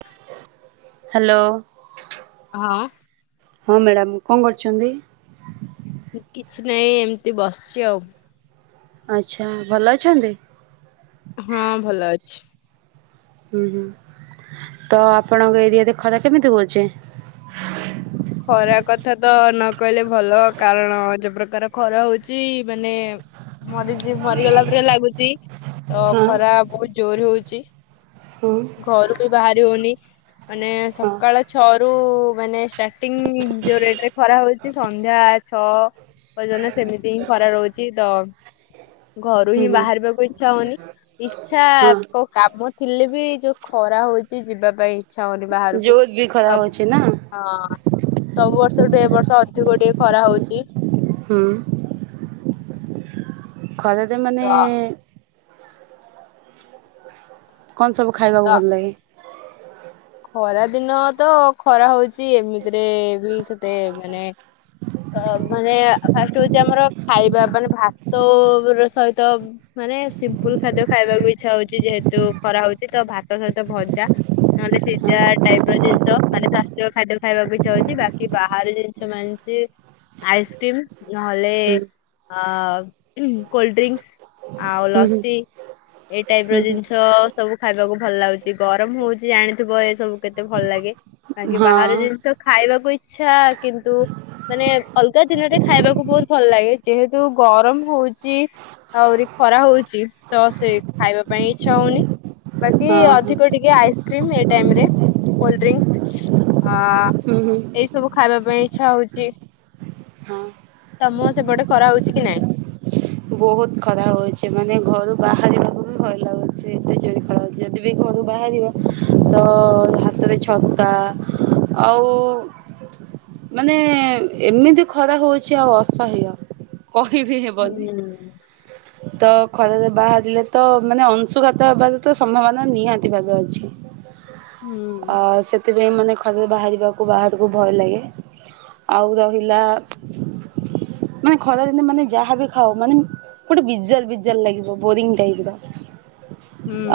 [unintelligible] Hello ହଁ ହଁ madam କଣ କରୁଛନ୍ତି କିଛି ନାହିଁ ଏମିତି ବସିଛି ଆଉ ଆଛା ଭଲ ଅଛନ୍ତି। ହଁ ଭଲ ଅଛି। ହୁଁ ହୁଁ ତ ଆପଣଙ୍କ ଏରିଆ ରେ ଖରା କେମିତି ହଉଛି? ଖରା କଥା ତ ନ କହିଲେ ଭଲ କାରଣ ଯଉ ପ୍ରକାର ଖରା ହଉଛି ମାନେ ମରି ମରିଗଲା ପରେ ଲାଗୁଛି। ତ ହଁ ଖରା ବହୁତ ଜୋର ହଉଛି ହଁ ଘରୁ ବି ବାହାରି ହଉନି ମାନେ ହଁ। ସକାଳ ଛଅ ରୁ ମାନେ ଷ୍ଟାର୍ଟିଂ ଯୋଉ ରେଟ ରେ ଖରା ହଉଛି ସନ୍ଧ୍ୟା ଛଅ ପର୍ଯ୍ୟନ୍ତ ସେମିତି ହିଁ ଖରା ରହୁଛି ତ ଘରୁ ହୁଁ ହିଁ ହୁଁ ବାହାରିବାକୁ ଇଚ୍ଛା ହଉନି ଇଛା ହଁ କଉ କାମ ଥିଲେ ବି ଯୋଉ ଖରା ହଉଛି ଯିବା ପାଇଁ ଇଚ୍ଛା ହଉନି ବାହାରକୁ ଜୋର ବି ଖରା ସବୁ ହଉଛି ନା? ହଁ ସବୁ ବର୍ଷରୁୁ ଏ ବର୍ଷ ଅଧିକ ଟିକେ ଖରା ହଉଛି ହୁଁ ଖରା ତ ମାନେ କଣ ସବୁ ଖାଇବାକୁ ତ ଭଲ ଲାଗେ [unintelligible] ଖରା ଦିନ ତ ଖରା ହଉଛି ଏମିତିରେ ବି ସେତେ ମାନେ ମାନେ ଫାଷ୍ଟ ହଉଛି ଆମର ଖାଇବା ମାନେ ଭାତ ର ସହିତ ମାନେ ସିମ୍ପଲ ଖାଦ୍ୟ ଖାଇବାକୁ ଇଚ୍ଛା ହଉଛି ଯେହେତୁ ଖରା ହଉଛି ତ ଭାତ ସହିତ ଭଜା ନହେଲେ ହଁ ସିଝା ଟାଇପ ର ଜିନିଷ ମାନେ ସ୍ୱାସ୍ଥ୍ୟ ଖାଦ୍ୟ ଖାଇବାକୁ ଇଚ୍ଛା ହଉଛି ବାକି ବାହାର ଜିନିଷ ମାନଛି ଆଇସ୍କ୍ରିମ ନହେଲେ ହୁଁ କୋଲଡ ଡ୍ରିଙ୍କସ ଆଉ ହୁଁ ହୁଁ ଲସି ଏଇ ଟାଇପ ହୁଁ ର ହୁଁ ଜିନିଷ ସବୁ ଖାଇବାକୁ ଭଲ ଲାଗୁଛି ଗରମ ହଉଛି ଜାଣିଥିବ ଏ ସବୁ କେତେ ଭଲ ଲାଗେ। ବା କି ହଁ ବାହାର ଜିନିଷ ଖାଇବାକୁ ଇଚ୍ଛା କିନ୍ତୁ ମାନେ ଅଲଗା ଦିନରେ ଖାଇବାକୁ ବହୁତ ଭଲ ଲାଗେ ଯେହେତୁ ଗରମ ହଉଛି ଆହୁରି ଖରା ହଉଛି ତ ସେ ଖାଇବା ପାଇଁ ଇଚ୍ଛା ହଉନି ବାକି ହଁ ହଁ ଅଧିକ ଟିକେ ଆଇସ୍କ୍ରିମ ଏ ଟାଇମରେ କୋଲଡଡ୍ରିଙ୍କସ ହୁଁ ହୁଁ ଏଇ ସବୁ ଖାଇବା ପାଇଁ ଇଚ୍ଛା ହଉଛି ହଁ। ତମ ସେପଟେ ଖରା ହଉଛି କି ନାଇଁ? ବହୁତ ଖରା ହଉଛି ମାନେ ଘରୁ ବାହାରିବାକୁ ବି ଭୟ ଲାଗୁଛି ଏତେ ଜୋରରେ ଖରା ହଉଛି ଯଦି ବି ଘରୁ ବାହାରିବା ତ ହାତରେ ଛତା ଆଉ ମାନେ ଏମିତି ଖରା ହଉଛି ଆଉ ଅସହ୍ୟ କହି ବି ହେବନି। ହୁଁ। ତ ଖରାରେ ବାହାରିଲେ ତ ମାନେ ଅଂଶୁଘାତ ହେବାର ତ ସମ୍ଭାବନା ନିହାତି ଭାବେ ଅଛି ହୁଁ ଆଉ ସେଥିପାଇଁ ମାନେ ଖରାରେ ବାହାରିବାକୁ ବାହାରକୁ ଭୟ ଲାଗେ ଆଉ ରହିଲା ମାନେ ଖରା ଦିନେ ମାନେ ଯାହାବି ଖାଉ ମାନେ ଗୋଟେ ବିଜାର ବିଜାର ଲାଗିବ ବୋରିଂ ଟାଇପର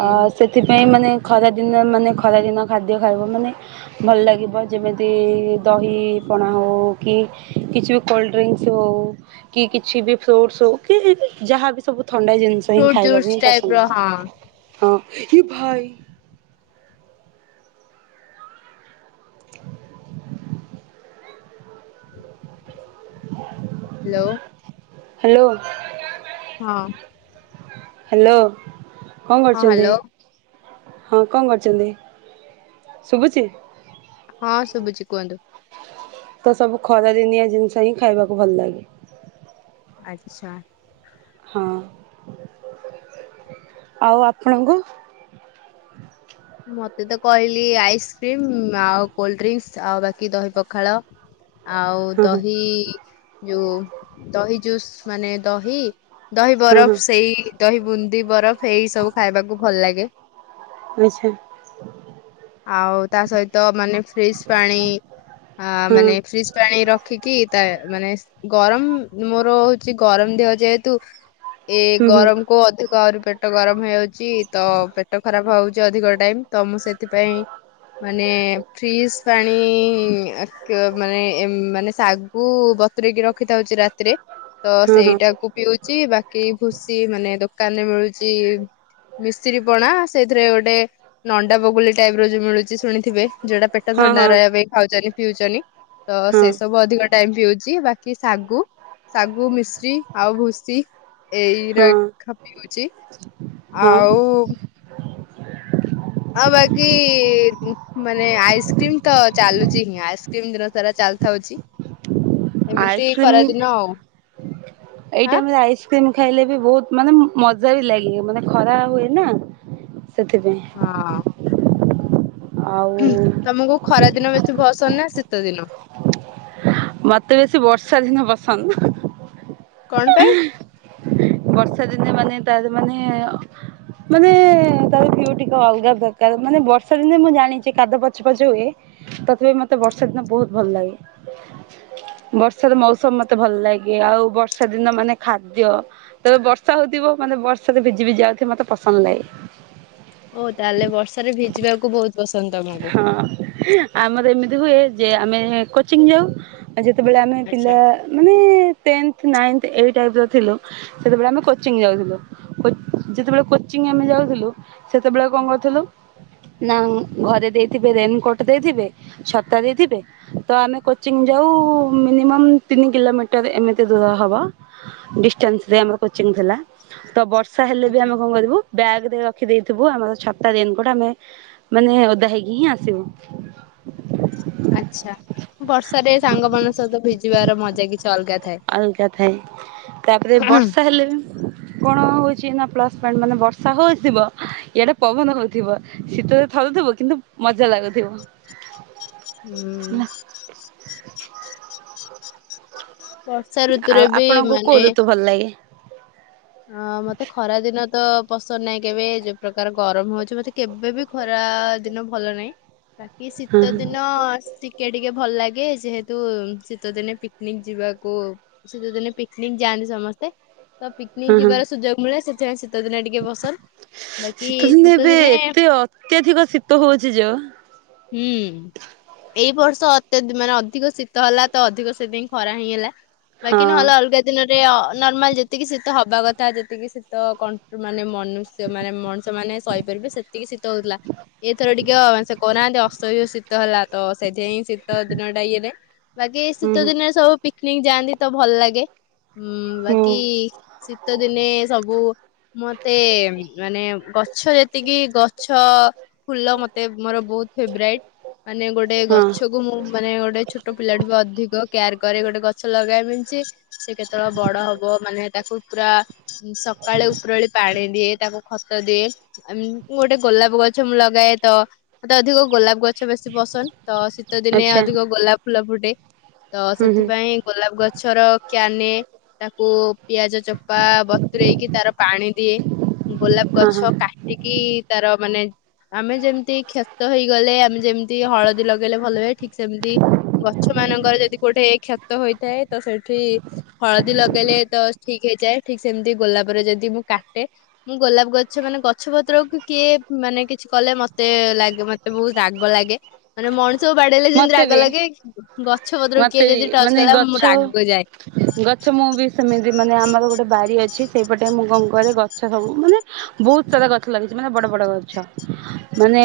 ଆ ସେଥିପାଇଁ ମାନେ ଖରାଦିନେ ମାନେ ଖରାଦିନ ଖାଦ୍ୟ ଖାଇବ ମାନେ ଭଲ ଲାଗିବ ଯେମିତି ଦହି ପଣା ହେଉ କି କିଛି ବି କୋଲ୍ଡ଼ ଡ୍ରିଙ୍କସ୍ ହେଉ କି କିଛି ବି ଫ୍ରୁଟ୍ସ୍ ହଉ କି ଯାହାବି ସବୁ ଥଣ୍ଡା ଜିନିଷ ହିଁ ଫ୍ରୁଟ ଖାଇବାକୁ ଜୁସ୍ ହିଁ ଟାଇପ ପସନ୍ଦ ର ହଁ ଅଛି ହଁ। କି ଭାଇ ହ୍ୟାଲୋ ହ୍ୟାଲୋ ହଁ ହ୍ୟାଲୋ କଣ ହଁ କରୁଛନ୍ତି? ହ୍ୟାଲୋ ହଁ କଣ କରୁଛନ୍ତି ଶୁଭୁଛି? ହଁ ଶୁଭୁଛି କୁହନ୍ତୁ। ତ ସବୁ ଖରାଦିନିଆ ଜିନିଷ ହିଁ ଖାଇବାକୁ ଭଲ ଲାଗେ। ଆଚ୍ଛା। ହଁ ଆଉ ଆପଣଙ୍କୁ ମତେ ତ କହିଲି ଆଇସ୍କ୍ରିମ ଆଉ କୋଲଡ ଡ୍ରିଙ୍କସ ଆଉ ବାକି ଦହି ପଖାଳ ଆଉ ହଁ ହଁ ଦହି ଯୋଉ ଦହି ଜୁସ୍ ମାନେ ଦହି ଦହି ହଁ ହଁ ବରଫ ସେଇ ଦହି ବୁନ୍ଦି ବରଫ ଏଇ ସବୁ ଖାଇବାକୁ ଭଲ ଲାଗେ। ଆଚ୍ଛା ଆଉ ତା ସହିତ ମାନେ ଫ୍ରିଜ ପାଣି ଆ ହଁ ମାନେ ଫ୍ରିଜ ପାଣି ରଖିକି ତା ମାନେ ଗରମ ମୋର ହଉଛି ଗରମ ଦେହ ଯେହେତୁ ଏ ହୁଁ ହୁଁ ଗରମ କୁ ଅଧିକ ଗାଁରୁ ପେଟ ଗରମ ହେଇଯାଉଛି ତ ପେଟ ଖରାପ ହଉଛି ଅଧିକ ଟାଇମ୍ ତ ମୁଁ ସେଥିପାଇଁ ମାନେ ଫ୍ରିଜ ପାଣି ମାନେ ମାନେ ଶାଗୁ ବତୁରେଇକି ରଖିଦଉଛି ରାତିରେ ତ ହଁ ହଁ ସେଇଟାକୁ ପିଉଛି ବାକି ଭୁସି ମାନେ ଦୋ ଦୋକାନରେ ମିଳୁଛି ମିଶ୍ରି ପଣା ସେଇଥିରେ ଗୋଟେ ନଣ୍ଡା ବଗୁଲି ଟାଇପ ର ଯୋଉ ମିଳୁଛି ଶୁଣିଥିବେ ଯୋଉଟା ପେଟ ହଁ ଥଣ୍ଡା ହଁ ରହିବା ପାଇଁ ଖାଉଛନ୍ତି ପିଉଚନ୍ତି ତ ହଁ ସେ ସବୁ ଅଧିକ ଟାଇମ ପିଉ ଚି ବାକି ଶାଗୁ ଶାଗୁ ମିଶ୍ରୀ ଆଉ ଭୁସି ଏଇରା ହଁ ଖ ପିଉଚି ହଁ ଆଉ ଇ ମାନେ ଆଇସ୍କ୍ରିମ ତ ଚାଲୁଚି ହିଁ ଆଇସ୍କ୍ରିମ ଦିନ ସାରା ଚାଲିଥାଉଚି। ଆଇସ୍କ୍ରିମ୍ ଏଇ ହଁ ଟାଇମରେ ଆଇସ୍କ୍ରିମ୍ ଖାଇଲେ ବି ବହୁତ ମାନେ ମଜା ବି ଲାଗେ ମାନେ ଖରା ହୁଏ ନା। ସେଥିପାଇଁ। ଆଉ ହୁଁ ତମୁକୁ ଖରା ଦିନ ବେଶି ଭସନ ନାଁ ଶୀତ ଦିନ? ମତେ ବେଶୀ ବର୍ଷା ଦିନ ପସନ୍ଦ। କଣ ପାଇଁ? ବର୍ଷା ଦିନେ ମାନେ ତାର ମାନେ ମାନେ ତାର ଭିୟୁ ଟିକେ ଅଲଗା ପ୍ରକାର ମାନେ ବର୍ଷା ଦିନେ ମୁଁ ଜାଣିଚି କାଦୁଅ ପଚ ପଚ ହୁଏ ତଥାପି ମତେ ବର୍ଷା ଦିନ ବହୁତ୍ ଭଲ ଲାଗେ। ବର୍ଷାର ମୌସମ ମତେ ଭଲ ଲାଗେ ଆଉ ବର୍ଷା ଦିନ ମାନେ ଖାଦ୍ୟ ତେବେ ବର୍ଷା ହୋଉଥିବ ମାନେ ବର୍ଷାରେ ଭିଜି ଭିଜି ଯାଉଥିବି ମତେ ପସନ୍ଦ ଲାଗେ। ଓ ତାହେଲେ ବର୍ଷାରେ ଭିଜିବାକୁ ବୋହୁତ ପସନ୍ଦ ତମକୁ। ହଁ ଆମର ଏମିତି ହୁଏ ଯେ ଆମେ କୋଚିଂ ଯାଉ ଯେତୋବେଳେ ଆମେ ଆଚ୍ଛା ପିଲା ମାନେ ଟେନଥ୍ ନାଇନ୍ ଏଇ ଟାଇପର ଥିଲୁ ସେତବେଳେ ଆମେ କୋଚିଂ ଯାଉଥିଲୁ, କୋଚ୍ ଯେତୋବେଳେ କୋଚିଂ ଆମେ ଯାଉଥିଲୁ‌ ସେତୋବେଳେ କଣ କରଥୁଲୁ ନା ଘରେ ଦେଇଥିବେ ରେନକୋଟ ଦେଇଥିବେ ଛତା ଦେଇଥିବେ ତ ଆମେ କୋଚିଙ୍ଗ୍ ଯାଉଉ ମିନିମମ୍ ତିିନି କିଲୋମିଟର ଏମିତି ଦୂର ହବ, ଡିଷ୍ଟାନ୍ସରେ ଆମର କୋଚିଂ ଥିଲା, ତ ବର୍ଷ ର୍ଷା ହେଲେ ବି ଆଚ୍ଛା ଆମେ କଣ କରିବୁ ବ୍ୟାଗରେ ରଖ୍ ଖି ଦେଇଥିବୁ ଆମର ଛତା ରେନକୋଟ୍ ଆମେ ମାନେ ଓଦା ହେଇକି ହିଁ ଆସିବୁ। ଆଛା ବର୍ଷ ରେ ସାଙ୍ଗମାନଙ୍କ ସହିତ ଭିଜିବାର ମଜ୍ ଅଲଗା ଥାଏ, ତାପରେ ବର୍ଷା ହେଲେ ବି କଣ ହୋଉ ଛିନା ପ୍ଲସ୍ ପଏଣ୍ଟ ମାନେ ବର୍ଷା ହୋଉଥିବ ଇଆଡେ ପବନ ହୋଉଥିବ ଶୀତରେ ଥରୁଥିବୁ କିନ୍ତୁ ମଜା ଲାଗୁଥିବ। ହେଲା ଉଁ ଋତୁରେ ଆଉ ଆପଣଙ୍କୁ କୋଉ ଋତୁ ଭଲ ଲାଗେ? ହଁ ମତେ ଖରା ଦିନ ତ ପସନ୍ଦ ନାହିଁ କେବେ ଯୋଉ ପ୍ରକାର ଗରମ ହୋଉଚି ମତେ କେବେ ବି ଖରା ଦିନ ଭଲ ନାହିଁ। ବାକି ହଁ ଶୀତ ହଁ ଦିନ ଶୀକ୍ ଟିକେ ଟିକେ ଭଲ ଲାଗେ ଯେହେତୁ ଶୀତ ଦିନେ ପିକନିକ୍ ଯିବାକୁ ଶୀତ ଦିନେ ପିକନିକ୍ ଯାଆନ୍ତି ସମସ୍ତେ ତ ନି ହଁ ହଁ ଯିବାର ସୁଯୋଗ ମିଳେ ସେ ଜୟଶ୍ରୀ ଶୀତ ଦିନେ ଟିକେ ଫସଲ୍ ବାକି ଶୀତ ଏବେ ଦିନେ ଏତେ ଅତ୍ୟଧିକ ଶୀତ ହଉଛି ଯୋଉ ହୁଁ ଏଇ ବର୍ଷ୍ ସ ଅତ୍ୟଦ୍ ମାନେ ଅଧିକ ଶୀତ ହେଲା ତ ଅଧିକ ସେଥିପାଇଁ ଖରା ହେଇଁଗଲା। ହଁ ବାକି ନହେଲେ ଅଲଗା ଦିନରେ ଅ ନର୍ମାଲ୍ ଯେତ୍ ଟିକେ ଶୀତ୍ ତ ହବା କଥା ଯେତିକି ଶୀତ କଣ୍ ମାନେ ମନୁଷ୍ୟ ମାନେ ମଣିଷ ମାନେ ସହିପାରିବେ ସେତିକି ଶୀତ ହଉଥିଲା ଏଥର ଟିକେ ସେ କହୁନାହାନ୍ତି ଅସହ୍ୟ ଶୀତ ଶୀତ ହେଲା ତ ସେଥି ପାଇଁ ଶୀତ ଦିନ ଟା ଇଏରେ ବାକି ହୁଁ ଶୀତ ଦିନେ ସବୁ ପିକନିକ ଯାଆନ୍ତି ତ ଭଲ ଲାଗେ। ହୁଁ ବାକି ଶୀତ ଦିନେ ସବୁ ମତେ ମାନେ ଗଛ ଯେତିକି ଗଛ ଫୁଲ ମତେ ମୋର ବହୁତ ଫେବରାଇଟ୍ ମାନେ ଗୋଟେ ହଁ ଗଛ କୁ ମୁଁ ମାନେ ଗୋଟେ ଛୋଟ ପିଲାଠୁ ବି ଅଧିକ କେୟାର କରେ ଗୋଟେ ଗଛ ଲଗାଇବା ମିନ୍ସ ସେ କେତେବେଳେ ବଡ ହବ ମାନେ ତାକୁ ପୁରା ସକାଳେ ଉପର ଓଳି ପାଣି ଦିଏ ତାକୁ ଖତ ଦିଏ ଉମ୍ ଗୋଟେ ଗୋଲାପ ଗଛ ମୁଁ ଲଗାଏ ତ ମତେ ଅଧିକ ଗୋଲାପ ଗଛ ବେଶୀ ପସନ୍ଦ। ତ ଶୀତ ଦିନେ ଆଚ୍ଛା ଅଧିକ ଗୋଲାପ ଫୁଲ ଫୁଟେ। ତ ହୁଁ ହୁଁ ସେଥିପାଇଁ ଗୋଲାପ ଗଛର କେୟାର୍ ନେ ତାକୁ ପିଆଜ ଚୋ ବା ବତରେଇକି ତାର ପାଣି ଦିଏ। ଗୋଲାପ ହଁ ହଁ ଗଛ କାଟିକି ତାର ମାନେ ଆମେ ଯେମିତି କ୍ଷତ ହେଇଗଲେ ଆମେ ଯେମିତି ହଳଦୀ ଲଗେଇଲେ ଭଲ ହୁଏ ଠିକ ସେମିତି ଗଛ ମାନଙ୍କର ଯଦି କୋଉଠେ କ୍ଷତ ହେଇଥାଏ ତ ସେଠି ହଳଦୀ ଲଗେଇଲେ ତ ଠିକ ହେଇଯାଏ। ଠିକ ସେମିତି ଗୋଲାପରେ ଯଦି ମୁଁ କାଟେ ମୁଁ ଗୋଲାପ ଗଛ ମାନେ ଗଛ ପତ୍ରକୁ କିଏ ମାନେ କିଛି କଲେ ମତେ ଲାଗେ ମତେ ବହୁତ ରାଗ ଲାଗେ ମାନେ ମଣି ଆଙ୍କୁ ବାଡେଇଲେ ଯେମତି ମତେ ରାଗ ବି ଲାଗେ ଗଛ ପତ୍ର ମତେ କିଏ ବି ଯଦି ଟଚ ମାନେ କଲା ମୁଁ ଗଛ ରାଗି ଯାଏ। ଗଛ ମୁଁ ବି ସେମିତି ମାନେ ଆମର ଗୋଟେ ବାରି ଅଛି ସେଇପଟେ ମୁଁ କଣ କରେ ଗଛ ସବୁ ମାନେ ବହୁତ ସାରା ଗଛ ଲାଗିଛି ମାନେ ବଡ ବଡ ଗଛ ମାନେ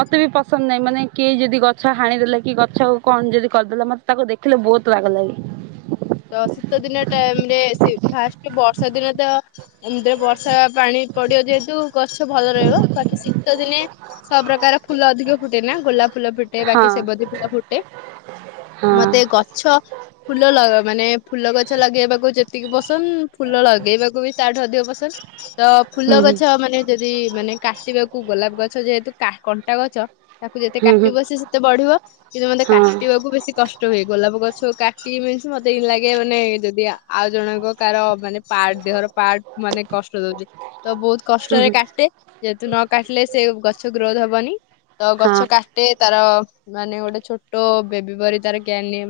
ମତେ ବି ପସନ୍ଦ ନାହିଁ ମାନେ କେହି ଯଦି ଗ ଗଛ ହାଣିଦେଲେ କି ଗଛକୁ କଣ ଯଦି କରିଦେଲେ ମତେ ତାକୁ ଦେଖିଲେ ବହୁତ ରାଗ ଲାଗେ। ତ ଶୀତ ଦିନେ ଟାଇମ ରେ ସେ ଫାଷ୍ଟ କି ବର୍ଷା ଦିନେ ତ ଏମିତିରେ ବର୍ଷା ପାଣି ପଡିବ ଯେହେତୁ ଗଛ ଭଲ ରହିବ ବାକି ଶୀତ ଦିନେ ସବୁପ୍ରକାର ଫୁଲ ଅଧିକ ଫୁଟେ ନା ଗୋଲାପ। ଫୁଲ ଫୁଟେ ବାକି ହଁ। ସେବତି ଫୁଲ ଫୁଟେ। ହଁ ମତେ ଗଛ ଫୁଲ ଲଗା ମାନେ ଫୁଲ ଗଛ ଲଗେଇବାକୁ ଯେତିକି ପସନ୍ଦ ଫୁଲ ଲଗେଇବାକୁ ବି ତାଠୁ ଅଧିକ ପସନ୍ଦ ତ ଫୁଲ ହୁଁ ଗଛ ମାନେ ଯଦି ମାନେ କାଟିବାକୁ ଗୋଲାପ ଗଛ ଯେହେତୁ କଣ୍ଟା ଗଛ ତାକୁ ଯେତେ ହୁଁ ହୁଁ କାଟିବ ସେ ସେତେ ବଢିବ କିନ୍ତୁ ମତେ ହୁଁ ହଁ କାଟିବାକୁ ବେଶୀ କଷ୍ଟ ହୁଏ ଗୋଲାପ ଗଛ କାଟିବି ମତେ ଏଇ ଲାଗେ ମାନେ ଯଦି ଆଉ ଜଣଙ୍କ କାର ମାନେ ପାର୍ଟ ଦେହର ପାର୍ଟ ମାନେ କଷ୍ଟ ଦଉଛି ତ ବହୁତ୍ ହୁଁ କଷ୍ଟରେ ହୁଁ କାଟେ ଯେହେତୁ ନ କାଟିଲେ ସେ ଗଛ ଗ୍ରୋଥ ହବନି ତ ହଁ ଗଛ କାଟେ ତାର ମାନେ ଗୋଟେ ଛୋଟ ବେବି ପରି ତାର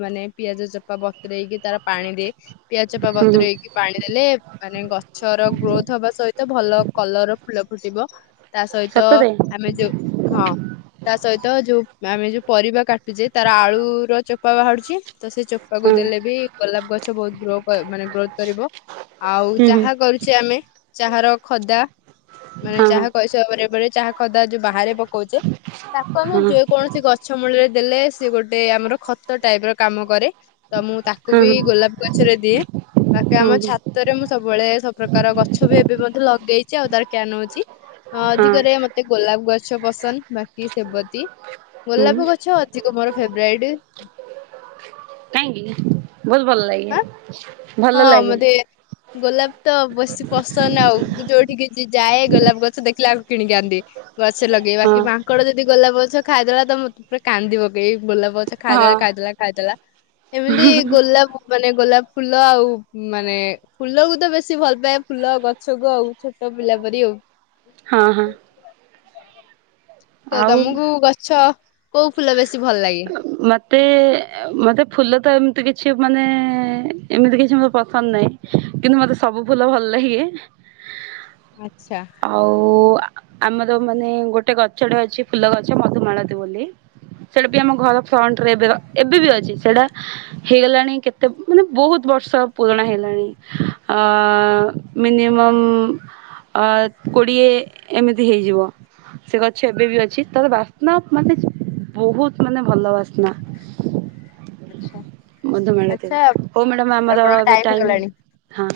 ମାନେ ପିଆଜ ଚୋପା ବ ବତୁରେଇକି ତାର ପାଣି ଦିଏ ପିଆଜ ଚୋପା ହୁଁ ହୁଁ ବତରେଇକି ପାଣି ଦେଲେ ମାନେ ଗଛର ଗ୍ରୋଥ ହବା ସହିତ ଭଲ କଲର ର ଫୁଲ ଫୁଟିବ। ତା ସହିତ ସତରେ ଆମେ ଯୋଉ ହଁ ତା ସହିତ ଯୋଉ ଆମେ ଯୋଉ ପରିବା କାଟୁଛେ ତାର ଆଳୁର ର ଚୋପା ବାହାରୁଛି ତ ସେ ଚୋପାକୁ ହୁଁ ଦେଲେ ବି ଗୋଲାପ ଗଛ ବହୁତ ଗ୍ରୋ ମାନେ ଗ୍ରୋଥ କରିବ। ଆଉ ହୁଁ ହୁଁ ଚାହା କରୁଛେ ଆମେ ଚାହାର ଖଦା ମାନେ ହଁ ଚାହା କସିବା ପରେ ପରେ ଚାହା ଖଦା ଯୋଉ ବାହାରେ ପକଉଛେ ତାକୁ ଆମେ ହଁ ହଁ ଯେ କୌଣସି ଗଛ ମୂଳରେ ଦେଲେ ସେ ଗୋଟେ ଆମର ଖତ ଟାଇପ ର କାମ କରେ ତ ମୁଁ ତାକୁ ହଁ କୋବି ଗୋଲାପ ଗଲା ସେରେ ଦିଏ ବାକି ହୁଁ ଆମ ହୁଁ ଛାତରେ ମୁଁ ସବୁବେଳେ ସବୁପ୍ରକାର ଗଛ ବି ଏବେ ମଧ୍ୟ ଲଗେଇଛି ଆଉ ତାର କେୟାର ନଉଛି ହଁ ଅଧିକରେ ମତେ ଗୋଲାପ ଗଛ ପସନ୍ଦ ବାକି ସେବତୀ ହୁଁ ଗୋଲାପ ଗଛ ଅଧିକ ମୋର ଫେବରାଇଟ କାହିଁକି ବହୁତ ଭଲ ଲାଗେ। ହଁ ଭଲ ହଁ ଲାଗେ ମତେ ଗୋଲାପ ତ ବେଶୀ ପସନ୍ଦ ଆଉ ଯୋଉଠିକି କି ଯାଏ ଗୋଲାପ ଗଛ ଦେଖିଲା ଆକୁ କିଣିକି ଆଣିଦିଏ ଗଛ ଲଗେଇବା କି ହଁ ମାଙ୍କଡ ଯଦି ଗୋଲାପ ଗଛ ଖାଇଦେଲା ତ ମତେ ପୁରା କାନ୍ଦି ପକେଇବି ବୁଲା ବଉଛ ହଁ ଖାଇଦେଲା ଖାଇଦେଲା ଖାଇଦେଲା ଏମିତି ଗୋଲାପ ମାନେ ଗୋଲାପ ଫୁଲ ଫୁଲ ଆଉ ମାନେ ଫୁଲକୁ ତ ବେଶୀ ଭଲ ପାଏ ଫୁଲ ଗଛକୁ ଆଉ ଛୋଟ ପିଲା ପରି ଆଉ ହଁ ହଁ। ତ ଆଉ ତମକୁ ଗଛ କୋଉ ଫୁଲ ବେଶୀ ଭଲ ଲାଗେ? ମତେ ମତେ ଫୁଲ ତ ଏମିତି କିଛି ମାନେ ଏମିତି କିଛି ମୋ ପସନ୍ଦ ନାହିଁ କିନ୍ତୁ ମତେ ସବୁ ଫୁଲ ଭଲ ଲାଗେ ଆଚ୍ଛା ଆଉ ଆମର ମାନେ ଗୋଟେ ଗଛଟେ ଅଛି ଫୁଲ ଗଛ ମଧୁମାଳତି ବୋଲି ସେଟା ବି ଆମ ଘର ଫ୍ରଣ୍ଟରେ ଏବେ ଏବେ ବି ଅଛି ସେଇଟା ହେଇଗଲାଣି କେତେ ମାନେ ବହୁତ ବର୍ଷ ପୁରୁଣା ହେଇଗଲାଣି ମିନିମମ୍ କୋଡ଼ିଏ ଏମିତି ହେଇଯିବ ସେ ଗଛ ଏବେ ବି ଅଛି ତାର ବାସ୍ନା ମାନେ ବହୁତ ମାନେ ଭଲ ବାସ୍ନା ବାସ୍ନା। ଆଚ୍ଛା ମଧୁମାଳତି ଆଚ୍ଛା ର ହଉ ମ୍ୟାଡ଼ମ ଆମର ଆପଣଙ୍କ ଏବେ ଟାଇମ ଟାଇମ୍ ହେଇଗଲାଣି ହଁ